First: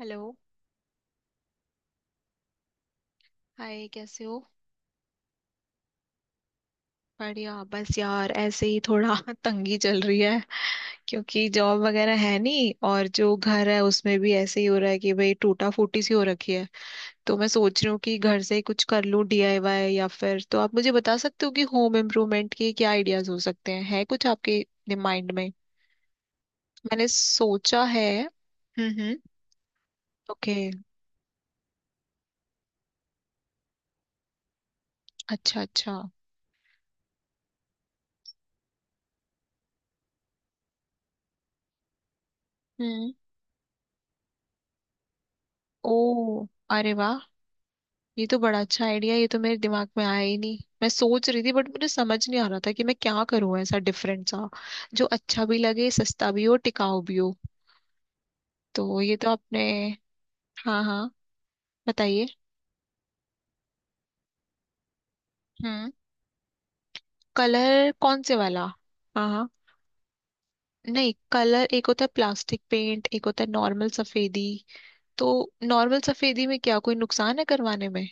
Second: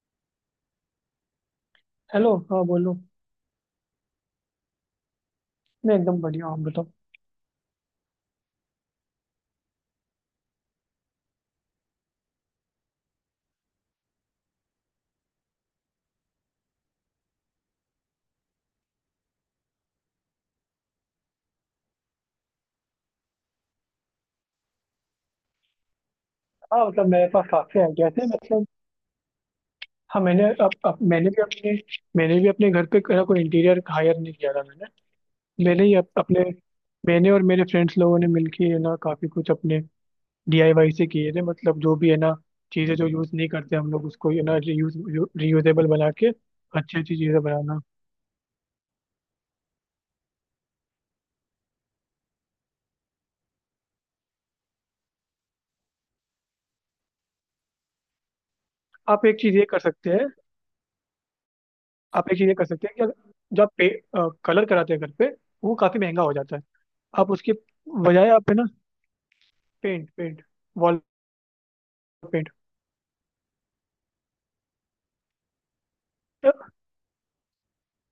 Hello. Hello. हाँ, बोलो। Hi, कैसे हो। मैं एकदम बढ़िया हूँ। आप बताओ। बढ़िया। बस यार ऐसे ही थोड़ा तंगी चल रही है। क्योंकि जॉब वगैरह है नहीं, और जो घर है उसमें भी ऐसे ही हो रहा है कि भाई टूटा फूटी सी हो रखी है। तो मैं सोच रही हूँ कि घर से ही कुछ कर लूँ, डीआईवाई, या फिर तो आप मुझे बता सकते हो कि होम इम्प्रूवमेंट के क्या आइडियाज हो सकते हैं। है कुछ आपके माइंड में। हाँ, मैंने मतलब मेरे पास काफी सोचा है। आइडिया थे मतलब। हम्म, हम्म। हाँ, ओके। मैंने भी अपने घर पे कोई कोई इंटीरियर हायर नहीं किया था मैंने। अच्छा, मैंने ही अच्छा। अप, अपने मैंने और मेरे फ्रेंड्स लोगों ने मिलके, है ना, काफी कुछ अपने डीआईवाई से किए थे मतलब। जो भी है ना, चीजें जो हम्म। यूज नहीं करते हम लोग, उसको, है ना, रीयूजेबल बना के ओ। अरे अच्छी अच्छी वाह। चीजें बनाना। ये तो बड़ा अच्छा आइडिया। ये तो मेरे दिमाग में आया ही नहीं। मैं सोच रही थी, बट मुझे समझ नहीं आ रहा था कि मैं क्या करूं ऐसा डिफरेंट सा, जो अच्छा भी लगे, सस्ता भी हो, टिकाऊ भी हो। तो ये आप तो एक चीज आपने। ये कर सकते हैं। हाँ, हाँ, बताइए। आप एक चीज ये कर सकते हैं कि अगर- जो आप पे, कलर कराते हैं घर पे, वो हम्म। काफी महंगा हो जाता है। आप उसके कलर कौन बजाय, से आप, है ना, वाला। हाँ, हाँ। पेंट पेंट वॉल नहीं, कलर एक होता है, पेंट। प्लास्टिक पेंट एक होता है, नॉर्मल सफेदी। तो। नॉर्मल सफेदी में क्या कोई नुकसान है करवाने में।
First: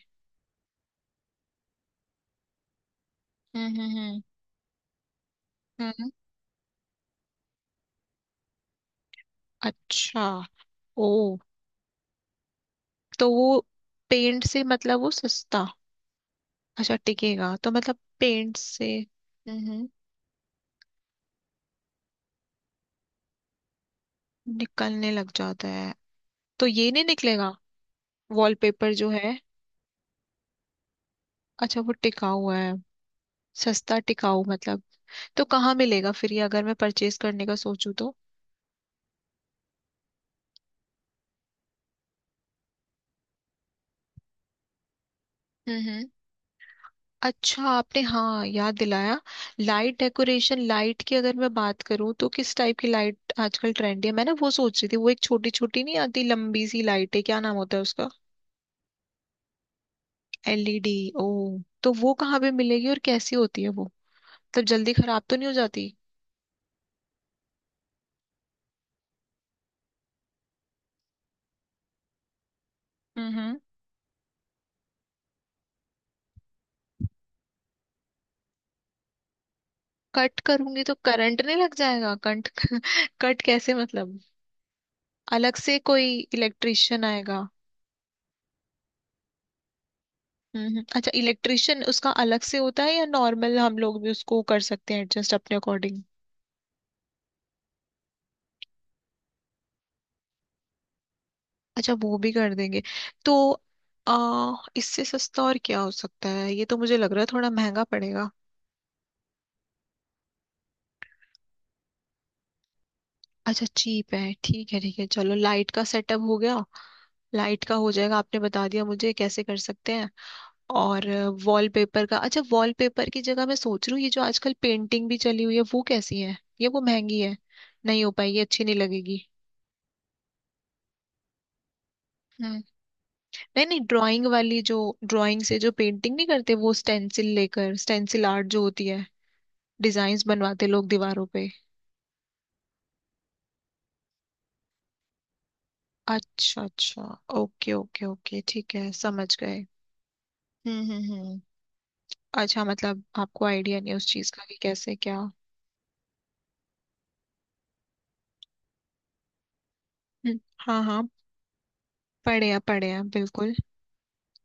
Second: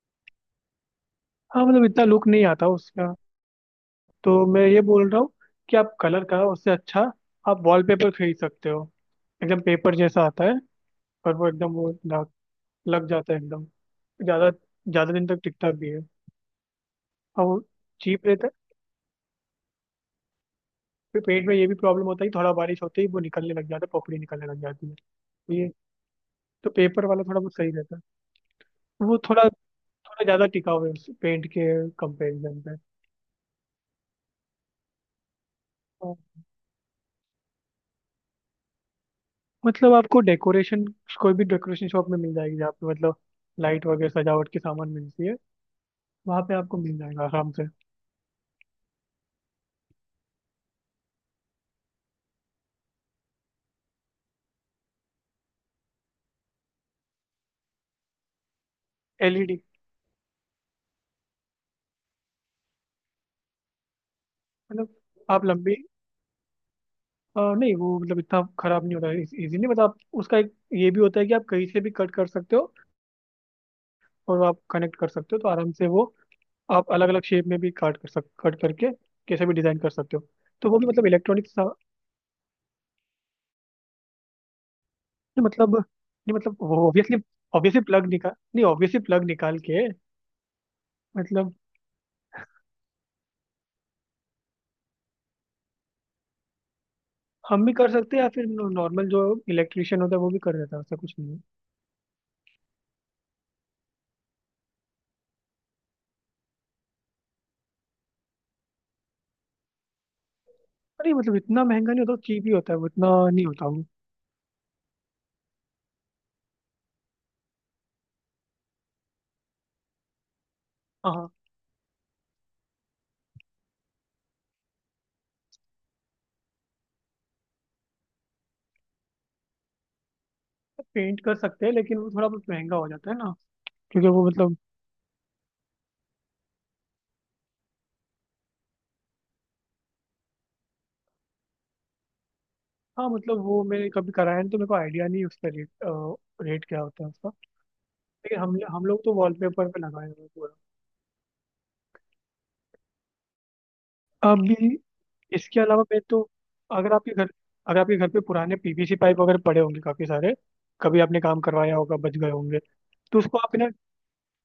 हाँ, मतलब इतना लुक नहीं आता उसका। हम्म, हम्म, हम्म, तो मैं ये बोल रहा हूँ कि आप हम्म। कलर का उससे अच्छा आप वॉलपेपर खरीद सकते हो। एकदम पेपर जैसा अच्छा। आता है, ओ। और वो एकदम लग तो जाता है वो एकदम। पेंट ज़्यादा से मतलब वो ज़्यादा दिन तक सस्ता। टिकता भी है, अच्छा, और टिकेगा वो तो मतलब चीप रहता है। पेंट से। हम्म। फिर पेंट में ये भी प्रॉब्लम होता है कि थोड़ा बारिश होते ही वो निकलने लग जाता है, पपड़ी निकलने लग जाती है। निकलने लग तो जाता ये, है। तो तो ये नहीं पेपर वाला थोड़ा बहुत निकलेगा। सही रहता वॉलपेपर है, जो वो है। थोड़ा थोड़ा ज़्यादा टिकाऊ है उस पेंट के अच्छा, वो टिकाऊ हुआ कंपेरिजन है। पे। सस्ता टिकाऊ मतलब। तो कहाँ मिलेगा फिर ये, अगर मैं परचेज करने का सोचूं तो। मतलब आपको डेकोरेशन कोई भी डेकोरेशन शॉप में मिल जाएगी, जहाँ पे, मतलब, लाइट वगैरह सजावट के सामान मिलती है, हम्म। वहाँ पे आपको मिल जाएगा आराम अच्छा, से। आपने हाँ याद दिलाया। लाइट, डेकोरेशन लाइट की अगर मैं बात करूँ, तो किस टाइप की लाइट आजकल ट्रेंडी है। मैं ना वो सोच रही थी, वो एक छोटी छोटी नहीं आती लंबी सी लाइट है, क्या नाम होता है उसका। एलईडी। एलईडी। ओ। तो वो कहाँ पे मिलेगी और कैसी होती है वो। तब मतलब जल्दी खराब तो आप नहीं हो लंबी जाती। नहीं, वो, मतलब इतना खराब नहीं होता है इजीली। मतलब आप उसका एक ये भी होता है कि आप कहीं से भी कट कर सकते हो, हम्म। और वो आप कनेक्ट कर सकते हो, तो आराम से वो आप अलग अलग शेप में भी काट कर सक कट करके कैसे भी डिजाइन कर सकते हो। कट तो वो करूंगी भी तो मतलब करंट इलेक्ट्रॉनिक। नहीं लग जाएगा। कट। कट कैसे मतलब। अलग मतलब से कोई नहीं, मतलब वो इलेक्ट्रिशियन ऑब्वियसली आएगा। ऑब्वियसली प्लग निकाल, नहीं, ऑब्वियसली प्लग निकाल के। हम्म, अच्छा, मतलब इलेक्ट्रिशियन उसका अलग से होता है या नॉर्मल हम लोग भी उसको कर सकते हैं एडजस्ट अपने अकॉर्डिंग। हम भी कर सकते हैं, या फिर नॉर्मल जो इलेक्ट्रिशियन होता है वो भी कर देता है, उससे कुछ नहीं है। अच्छा, वो भी कर देंगे। तो इससे सस्ता और क्या हो सकता है। ये तो मुझे लग रहा है थोड़ा महंगा पड़ेगा। अरे, मतलब इतना महंगा नहीं होता, चीप ही होता है, वो इतना नहीं अच्छा, होता वो। चीप है। ठीक है, ठीक है, चलो लाइट का सेटअप हो गया। लाइट का हो जाएगा, आपने बता दिया मुझे कैसे कर सकते हैं। और। हाँ, वॉलपेपर का अच्छा, वॉलपेपर की जगह मैं सोच रही हूँ, ये जो आजकल पेंटिंग भी चली हुई है वो कैसी है। ये वो महंगी है, नहीं हो पाएगी, अच्छी नहीं लगेगी। पेंट कर सकते हैं, लेकिन वो थोड़ा बहुत हम्म। महंगा हो जाता है ना, नहीं, नहीं, क्योंकि ड्राइंग वो, मतलब। वाली जो, ड्राइंग से जो पेंटिंग नहीं करते वो स्टेंसिल लेकर स्टेंसिल आर्ट जो होती है, डिजाइन्स बनवाते लोग दीवारों पे। हाँ, मतलब वो मैंने कभी कराया नहीं, तो मेरे को आइडिया नहीं है उसका रेट। अच्छा, रेट क्या अच्छा। होता है उसका। ओके, ओके, लेकिन ओके, हम ठीक हम है, लोग तो समझ गए। वॉलपेपर पे लगाए हुए हैं पूरा। हम्म, हम्म, अच्छा, मतलब आपको आइडिया नहीं है उस चीज का अभी कि कैसे क्या। इसके अलावा मैं तो, अगर आपके घर अगर आपके घर पे पुराने पीवीसी पाइप वगैरह पड़े होंगे काफी सारे, हाँ, कभी हाँ। आपने काम करवाया होगा, बच गए पढ़े होंगे, हैं, पढ़े हैं, तो उसको बिल्कुल। आप, ना,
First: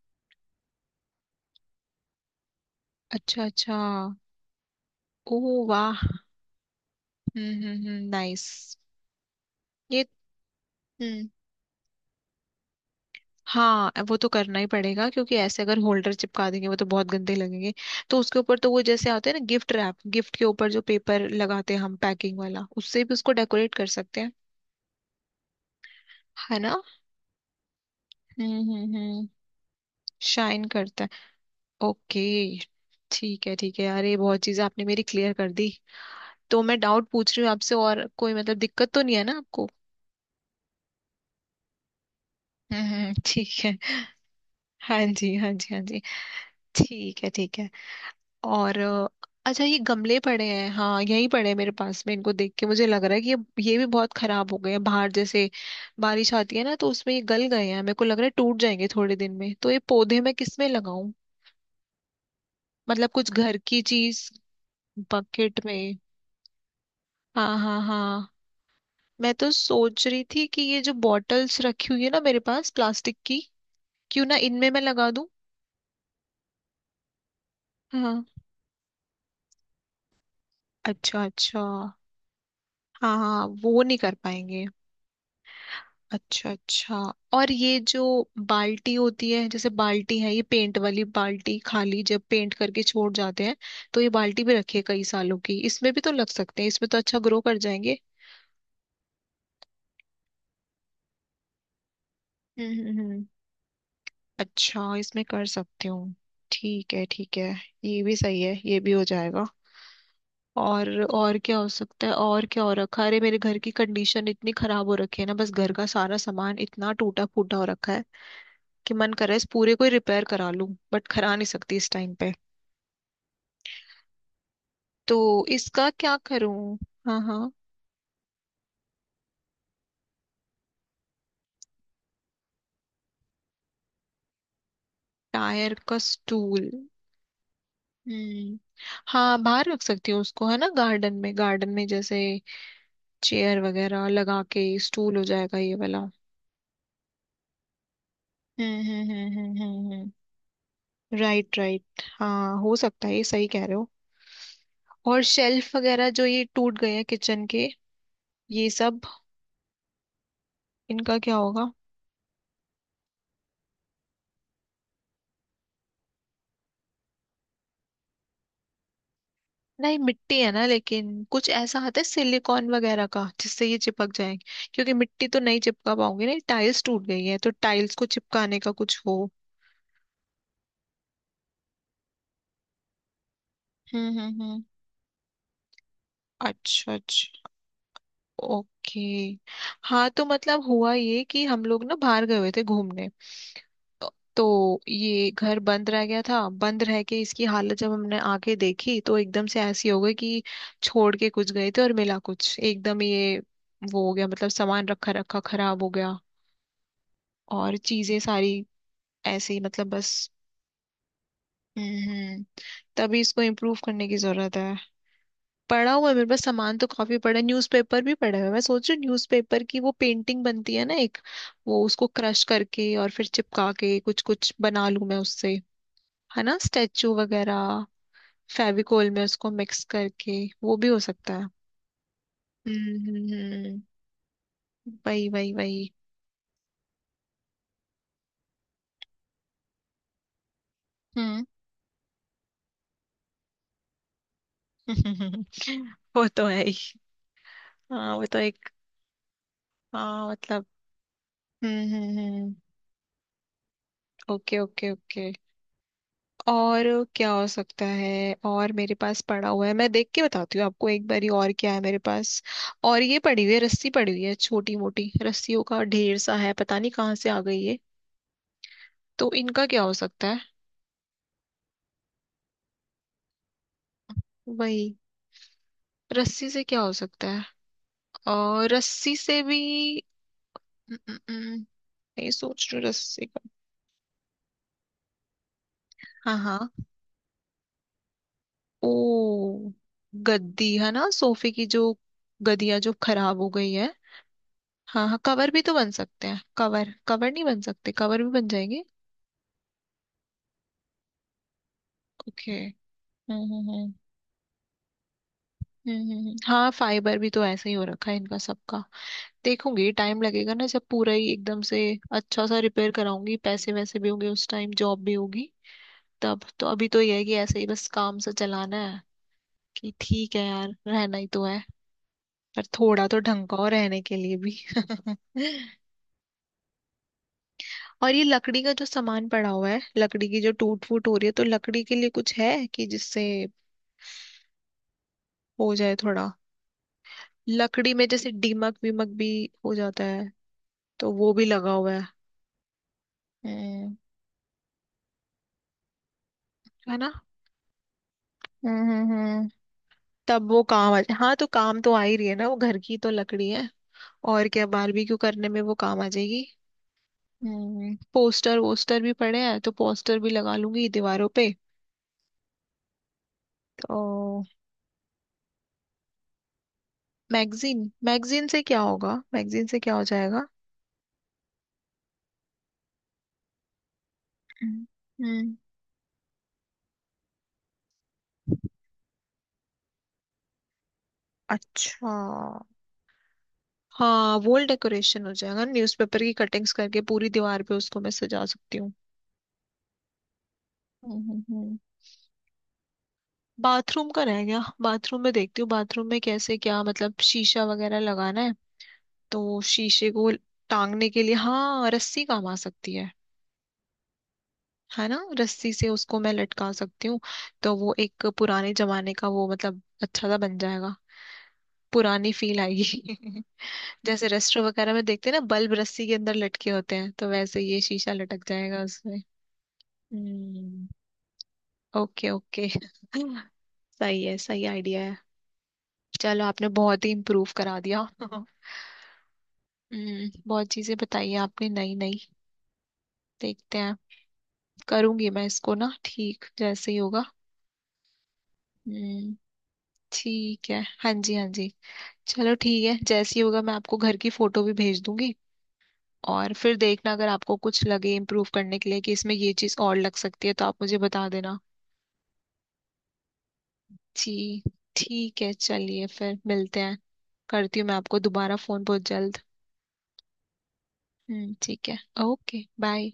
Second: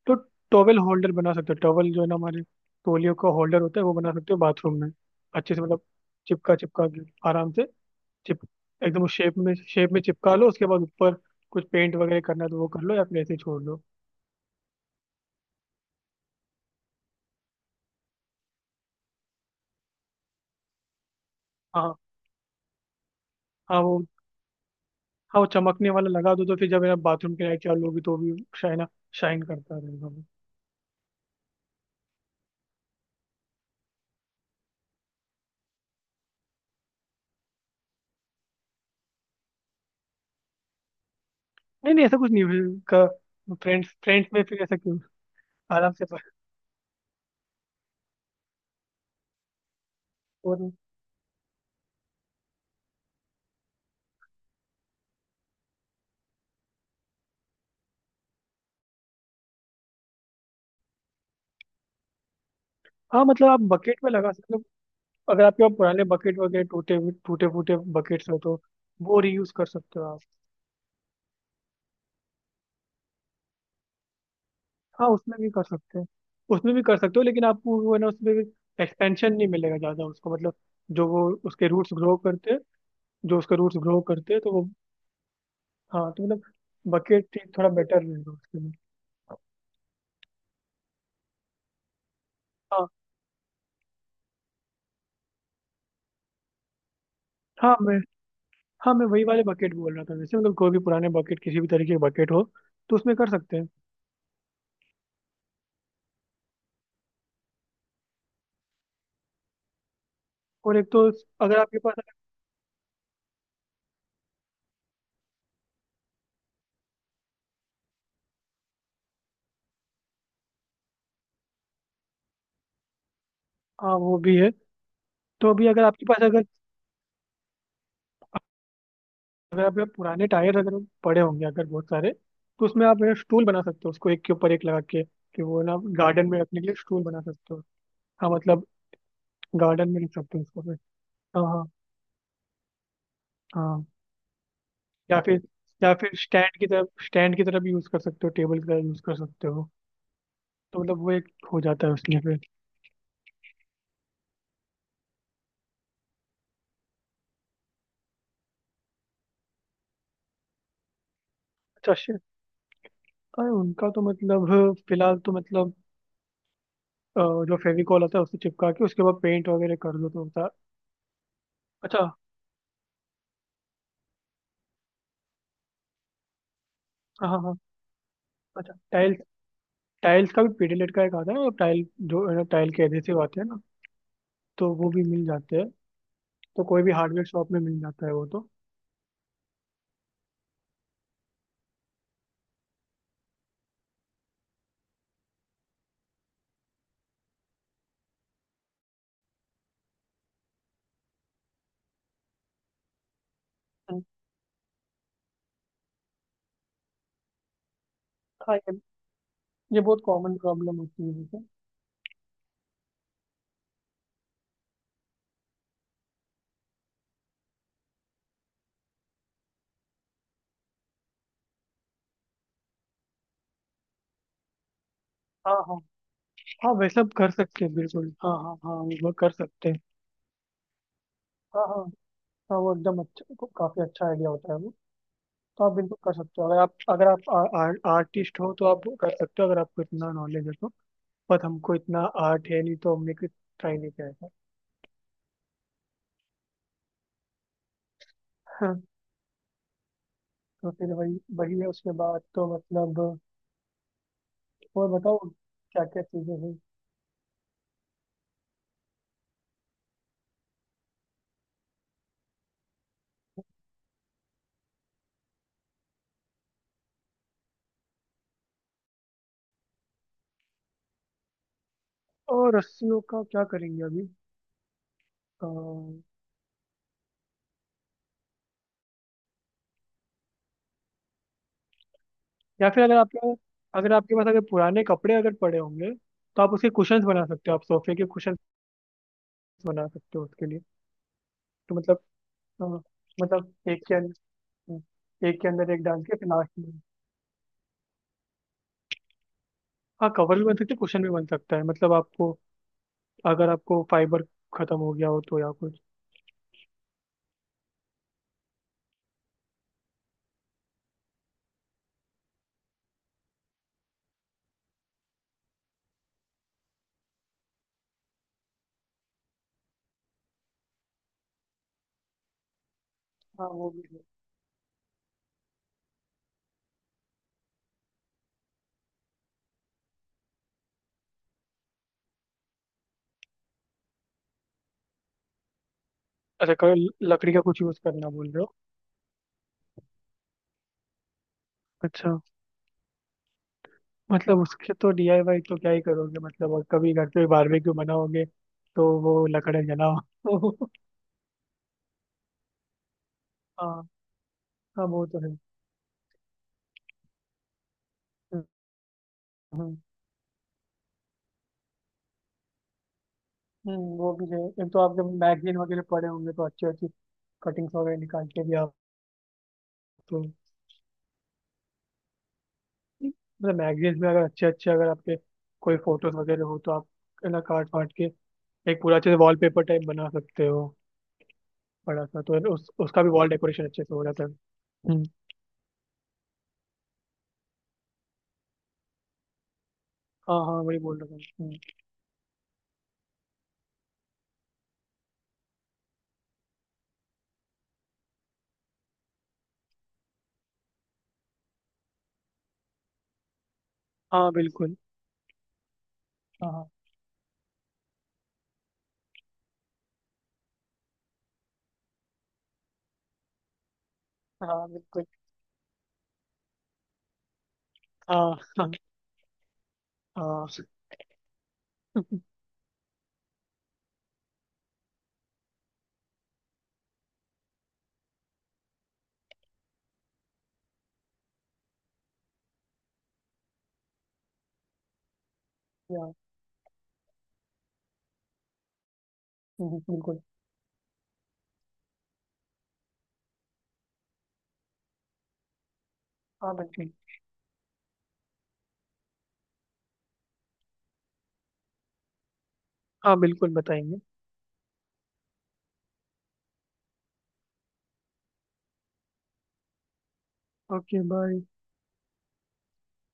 तो टॉवेल होल्डर बना सकते हो। टॉवेल जो है ना, हमारे तौलियों का अच्छा, होल्डर अच्छा। होता है, वो बना सकते हो बाथरूम में। ओह अच्छे से, मतलब, वाह। चिपका चिपका के आराम हम्म, से। हम्म, हम्म, चिप नाइस। एकदम शेप में, शेप ये। में चिपका लो। उसके बाद ऊपर हम्म। कुछ पेंट वगैरह करना है तो वो कर लो, या फिर ऐसे ही छोड़ दो। हाँ, वो तो करना ही पड़ेगा क्योंकि ऐसे अगर होल्डर चिपका देंगे वो तो बहुत गंदे लगेंगे। तो उसके ऊपर तो वो जैसे आते हैं ना, गिफ्ट रैप, गिफ्ट के ऊपर जो पेपर लगाते हैं हम हाँ पैकिंग वाला, उससे भी उसको डेकोरेट हाँ, कर वो, सकते हैं। हाँ, वो चमकने वाला लगा दो, तो है फिर ना। जब, है ना, बाथरूम की लाइट चालू होगी, तो भी हम्म, शाइन हम्म, हम्म। शाइन करता रहेगा वो। शाइन करता है। ओके। ठीक है, ठीक है, अरे बहुत चीजें आपने मेरी क्लियर कर दी। तो मैं डाउट पूछ रही हूँ आपसे और, कोई मतलब दिक्कत तो नहीं है ना आपको। नहीं नहीं, ऐसा कुछ नहीं है, हम्म, का। ठीक है। फ्रेंड्स फ्रेंड्स में फिर ऐसा क्यों। हाँ जी, हाँ जी, हाँ आराम जी। से। ठीक है, ठीक है। और अच्छा, ये गमले पड़े और, हैं। हाँ, यहीं पड़े हैं मेरे पास में। इनको देख के मुझे लग रहा है कि ये भी बहुत खराब हो गए हैं। बाहर जैसे बारिश आती है ना, तो उसमें ये गल गए हैं। मेरे को लग रहा है टूट जाएंगे थोड़े दिन में। तो ये पौधे मैं किसमें लगाऊं, मतलब हाँ, कुछ मतलब घर आप की बकेट में चीज। लगा सकते हो। अगर आपके बकेट पास में। पुराने बकेट वगैरह टूटे हाँ, फूटे हाँ, बकेट्स हाँ। हो, तो वो मैं तो रीयूज कर सकते हो सोच आप। रही थी कि ये जो बॉटल्स रखी हुई है ना मेरे पास, प्लास्टिक की, क्यों ना इनमें मैं हाँ, लगा दूं। उसमें भी कर सकते हैं। उसमें भी कर सकते हो, लेकिन आपको वो, है ना, हाँ। उसमें एक्सपेंशन नहीं मिलेगा ज़्यादा उसको, मतलब जो अच्छा, वो अच्छा। उसके रूट्स ग्रो करते हैं हाँ, जो हाँ, उसके रूट्स वो नहीं ग्रो कर करते हैं तो पाएंगे। वो। हाँ, तो मतलब अच्छा, अच्छा। बकेट और ठीक, थोड़ा ये जो बेटर रहेगा उसके लिए। बाल्टी होती है, जैसे बाल्टी है ये पेंट वाली बाल्टी, खाली जब पेंट करके हाँ छोड़ जाते हैं। तो ये बाल्टी भी रखिए कई सालों की, इसमें भी तो लग सकते हैं, इसमें तो अच्छा ग्रो कर हाँ, जाएंगे। मैं वही वाले बकेट बोल रहा था, जैसे, मतलब, कोई भी पुराने बकेट, किसी भी तरीके के बकेट हो, हम्म, तो हम्म, उसमें कर सकते हैं। अच्छा, इसमें कर सकती हूँ। ठीक है, ठीक है। ये भी सही है, ये भी हो जाएगा। और और एक तो, और क्या अगर हो आपके पास, सकता है, और क्या हो रखा है। अरे मेरे घर की कंडीशन इतनी खराब हो रखी है ना, बस घर का सारा सामान इतना टूटा फूटा हो रखा है कि मन कर रहा है इस पूरे को ही रिपेयर करा लूं, बट करा नहीं सकती इस टाइम पे। हाँ वो भी है, तो तो अभी अगर इसका आपके क्या पास, अगर करूं। हाँ, हाँ। अगर आप पुराने टायर अगर पड़े होंगे, अगर बहुत सारे, तो उसमें आप एक स्टूल बना सकते हो, उसको एक के ऊपर एक लगा के, कि वो, टायर ना, का गार्डन में रखने के स्टूल। लिए स्टूल बना सकते हो। हाँ, हम्म। मतलब हाँ, बाहर रख गार्डन में सकती रख हूँ सकते हो उसको है उसको ना, फिर। गार्डन में, हाँ हाँ गार्डन में जैसे। चेयर हाँ। वगैरह लगा के। स्टूल या हो फिर जाएगा ये या वाला। फिर स्टैंड की तरह भी यूज कर सकते हो, टेबल की हम्म, तरह यूज हम्म, कर हम्म, सकते हम्म, हो। हम्म, तो मतलब वो एक राइट, हो जाता है राइट, उसमें फिर। हाँ, हो सकता है, ये सही कह रहे हो। और शेल्फ वगैरह जो ये टूट गए हैं किचन के, ये सब, इनका क्या होगा। अच्छा, शे अरे, उनका तो, मतलब, फिलहाल तो, मतलब, अ, जो फेविकॉल होता है उससे चिपका के, उसके बाद पेंट वगैरह कर नहीं, लो, तो मिट्टी होता है। है ना, लेकिन कुछ ऐसा आता है अच्छा, सिलिकॉन वगैरह का जिससे ये चिपक जाए। क्योंकि मिट्टी तो नहीं चिपका पाओगे, नहीं टाइल्स टूट गई हाँ है, हाँ तो हाँ। टाइल्स को चिपकाने का अच्छा, कुछ टाइल्स हो। टाइल्स का भी पीडीलेट का एक आता है ना, टाइल, जो है ना, टाइल के एडहेसिव आते हैं ना, हम्म, हम्म, हम्म। तो वो भी मिल जाते हैं, तो कोई भी अच्छा, हार्डवेयर अच्छा। शॉप में मिल जाता है वो तो। ओके। हाँ, तो मतलब हुआ ये कि हम लोग ना बाहर गए हुए थे घूमने, तो ये घर बंद रह गया था। बंद रह के इसकी हालत जब हमने आके देखी तो एकदम से ऐसी हो गई कि, छोड़ के कुछ गए थे और मिला कुछ एकदम ये, वो हो गया मतलब सामान रखा रखा खराब हो गया, और चीजें सारी हाँ, ये ऐसे ही ये मतलब बहुत बस। कॉमन प्रॉब्लम होती है, जैसे। हम्म। तभी इसको इम्प्रूव करने की जरूरत है। पड़ा हुआ है मेरे पास सामान तो काफी पड़ा है, न्यूज़पेपर भी पड़ा हुआ है। मैं सोच रही हूँ न्यूज़पेपर की वो पेंटिंग बनती है ना एक, वो उसको क्रश करके और फिर चिपका के कुछ कुछ बना लूं मैं उससे। हाँ हाँ है ना, हाँ, वैसा स्टेचू कर सकते हैं, वगैरह। बिल्कुल, हाँ हाँ हाँ, फेविकोल वो में कर उसको सकते हैं। मिक्स करके। वो भी हो सकता है। हाँ हाँ हाँ, वो हम्म, एकदम हम्म, अच्छा, काफ़ी अच्छा आइडिया होता है वो। वही, वही, तो आप वही। बिल्कुल कर सकते हो, अगर आप, अगर आप आ, आ, आर्टिस्ट हो, तो आप कर सकते हो, अगर आपको इतना नॉलेज है तो। हम्म। बट हमको इतना आर्ट है नहीं, तो हमने कुछ ट्राई नहीं किया था। वो तो है ही। हाँ, वो तो एक। हाँ, हाँ, मतलब। तो फिर वही वही है, उसके हम्म, हम्म, बाद तो, हम्म। मतलब। ओके, और ओके, बताओ, ओके। क्या क्या चीजें हैं। और। क्या हो सकता है और मेरे पास पड़ा हुआ है, मैं देख के बताती हूँ आपको एक बारी, और क्या है मेरे पास। और ये पड़ी हुई है रस्सी, पड़ी हुई है, छोटी मोटी रस्सियों का ढेर सा है, पता नहीं कहाँ से आ गई ये, तो इनका क्या हो सकता है। और रस्सियों का क्या करेंगे अभी? वही। अ, रस्सी से क्या हो सकता है। और रस्सी से भी। अम, अम, अम, नहीं, सोच या रही फिर हूँ अगर रस्सी आपके का। अगर आपके पास अगर पुराने कपड़े अगर पड़े होंगे, हाँ, तो आप उसके हाँ। कुशन्स बना सकते हो, आप सोफे के कुशन्स ओ। बना सकते हो उसके लिए। गद्दी है ना सोफे की तो जो, मतलब अ, गदिया जो खराब हो मतलब, गई एक है। के अंदर, हाँ, हाँ, एक के कवर भी अंदर तो एक बन डाल के, सकते फिर हैं, लास्ट में। कवर कवर नहीं बन सकते, कवर भी बन जाएंगे। हाँ, कवर भी बन सकते, कुशन भी बन सकता है। मतलब आपको ओके। हम्म, अगर हम्म, आपको हम्म, फाइबर खत्म हो गया हो, तो या कुछ। हाँ, फाइबर भी तो ऐसे ही हो रखा है इनका सबका। देखूंगी, टाइम लगेगा ना, जब पूरा ही एकदम से अच्छा सा रिपेयर कराऊंगी, पैसे वैसे भी होंगे उस टाइम, जॉब भी होगी तब तो। अभी तो यह है कि ऐसे ही बस काम से चलाना है, कि ठीक है यार रहना ही तो है, पर थोड़ा तो ढंग हाँ का हो वो भी है। रहने के लिए भी और ये लकड़ी का जो सामान पड़ा हुआ है, लकड़ी की जो टूट फूट हो रही है, तो लकड़ी के लिए कुछ है कि जिससे हो जाए थोड़ा। अच्छा, कल लकड़ी का कुछ यूज लकड़ी में करना जैसे बोल रहे हो? दीमक वीमक भी हो जाता है, तो वो भी लगा हुआ है। अच्छा, हम्म। मतलब उसके तो डीआईवाई तो क्या ही करोगे, मतलब। और कभी है ना। घर पे बारबेक्यू बनाओगे, हम्म, तो हम्म, वो लकड़े तब जलाओ। वो काम आ, हाँ तो काम तो आ ही रही है ना वो, घर की तो लकड़ी है। हाँ और क्या, हाँ, वो बारबेक्यू तो है। करने में वो काम आ जाएगी। हम्म। पोस्टर वोस्टर भी पड़े हैं, तो पोस्टर भी लगा लूंगी दीवारों पे। वो भी है। तो। एक तो आपके मैगजीन वगैरह पड़े होंगे, तो अच्छी अच्छी कटिंग्स मैगजीन, वगैरह निकाल के मैगजीन भी से आप, क्या होगा, मैगजीन से क्या हो तो जाएगा। मतलब मैगजीन में अगर अच्छे अच्छे, हम्म, अगर आपके हम्म। कोई फोटोज वगैरह हो, तो आप, है ना, काट फाट के एक पूरा अच्छे से वॉलपेपर टाइप बना सकते हो, बड़ा अच्छा। सा तो, है ना, उस उसका भी वॉल डेकोरेशन अच्छे से हो जाता है। हाँ, वॉल हम्म। डेकोरेशन हो जाएगा, न्यूज़पेपर की कटिंग्स करके पूरी दीवार पे उसको मैं सजा सकती हूँ। हाँ हाँ, वही बोल हम्म, रहा हम्म, था। हम्म। बाथरूम का रह गया, बाथरूम में देखती हूँ, बाथरूम में कैसे क्या। मतलब शीशा वगैरह लगाना है, तो शीशे को टांगने के लिए हाँ, रस्सी काम आ सकती है। हाँ बिल्कुल, है ना, रस्सी से उसको मैं हाँ लटका सकती हूँ। तो वो एक पुराने जमाने का, वो मतलब अच्छा सा बन जाएगा। पुरानी फील आएगी। जैसे हाँ हाँ रेस्टोरेंट वगैरह में बिल्कुल, देखते हैं ना, बल्ब रस्सी के अंदर लटके होते हैं, तो वैसे ये शीशा हाँ लटक हाँ जाएगा। हाँ, हम्म। ओके, ओके सही है, सही आइडिया है। चलो, आपने बहुत ही इम्प्रूव करा दिया हम्म, बहुत चीजें बताई हैं आपने, नई नई। देखते हैं। करूंगी मैं इसको ना या, ठीक, जैसे ही होगा। हम्म, बिल्कुल, ठीक है, हाँ जी, हाँ जी। चलो ठीक है, जैसे ही होगा मैं आपको घर की फोटो भी भेज दूंगी। और हाँ फिर बिल्कुल, देखना, अगर आपको कुछ लगे इम्प्रूव करने के लिए कि इसमें ये चीज और लग सकती है, तो आप मुझे बता देना। हाँ बिल्कुल बताएंगे। जी। ठीक है, चलिए फिर मिलते हैं। करती हूँ मैं आपको दोबारा फोन बहुत जल्द। Okay, bye. हम्म, ठीक है। Okay bye.